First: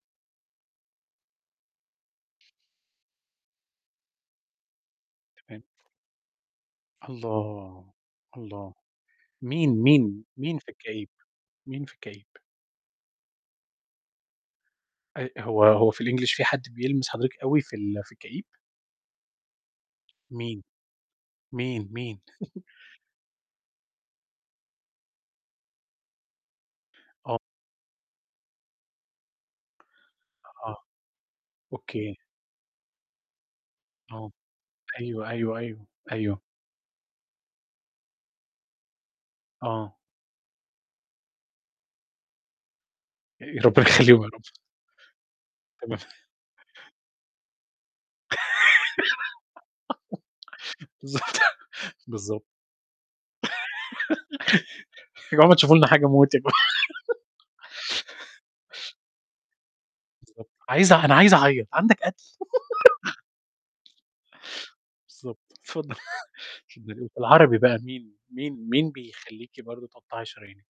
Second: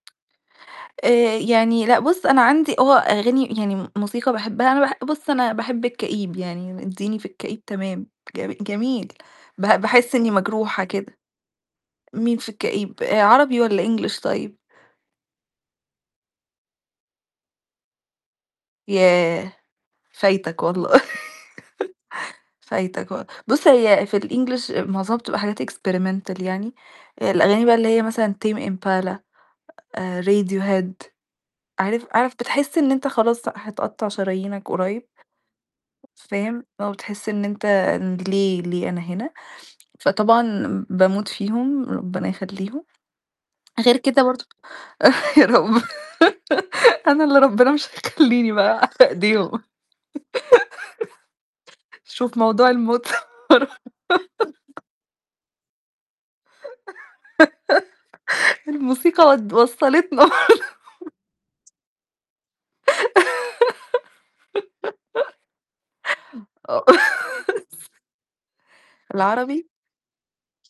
آآ يعني، لأ بُصّ أنا عندي هو أغاني يعني م موسيقى باحبها أنا باح بُص أنا تمام. باحب الكئيب يعني اديني في الكئيب الله، تمام، جم الله! جميل، ب مين، باحس مين، إني مين في مجروحة الكئيب؟ كده. مين في الكئيب؟ مين في الكئيب، آآ عربي والّا English طيب؟ آآ هو هو في الEnglish في حد بيلمس حضرتِك أوي في ال في الكئيب؟ ياه! مين؟ فايتك والله مين، مين؟ فايتك و بُصّ هي في الEnglish معظمها بتبقى حاجات Experimental يعني، آه. الأغاني بقي اللي هي مثلًا Tame Impala، آآ آه، Radiohead، عارف أوكي. عارف بتحس إن أنت خلاص هتقطع آه شرايينك قريب. أيوه، أيوه، أيوه، أيوه. فاهم؟ آه بتحس إن أنت ليه ليه أنا هنا؟ آه. فطبعًا باموت فيهم، ربنا يخلّيهم. آآ ربنا غير كده يخلّيهم يا رب. برضو يا رب تما أنا اللي ربنا مش هيخلّيني بقى ايديهم بالضبط شوف بالضب موضوع الموت يا جماعة ما تشوفوا لنا حاجة موت يا جم الموسيقى ود وصلتنا بالضبط عايزة أنا عايزة أعيط، عندك قتل؟ بالضبط، اتفضلي آه. اتفضلي. العربي بقى مين؟ مين مين بيخلّيكِ العربي؟ برضه تقطعي شرايينِك؟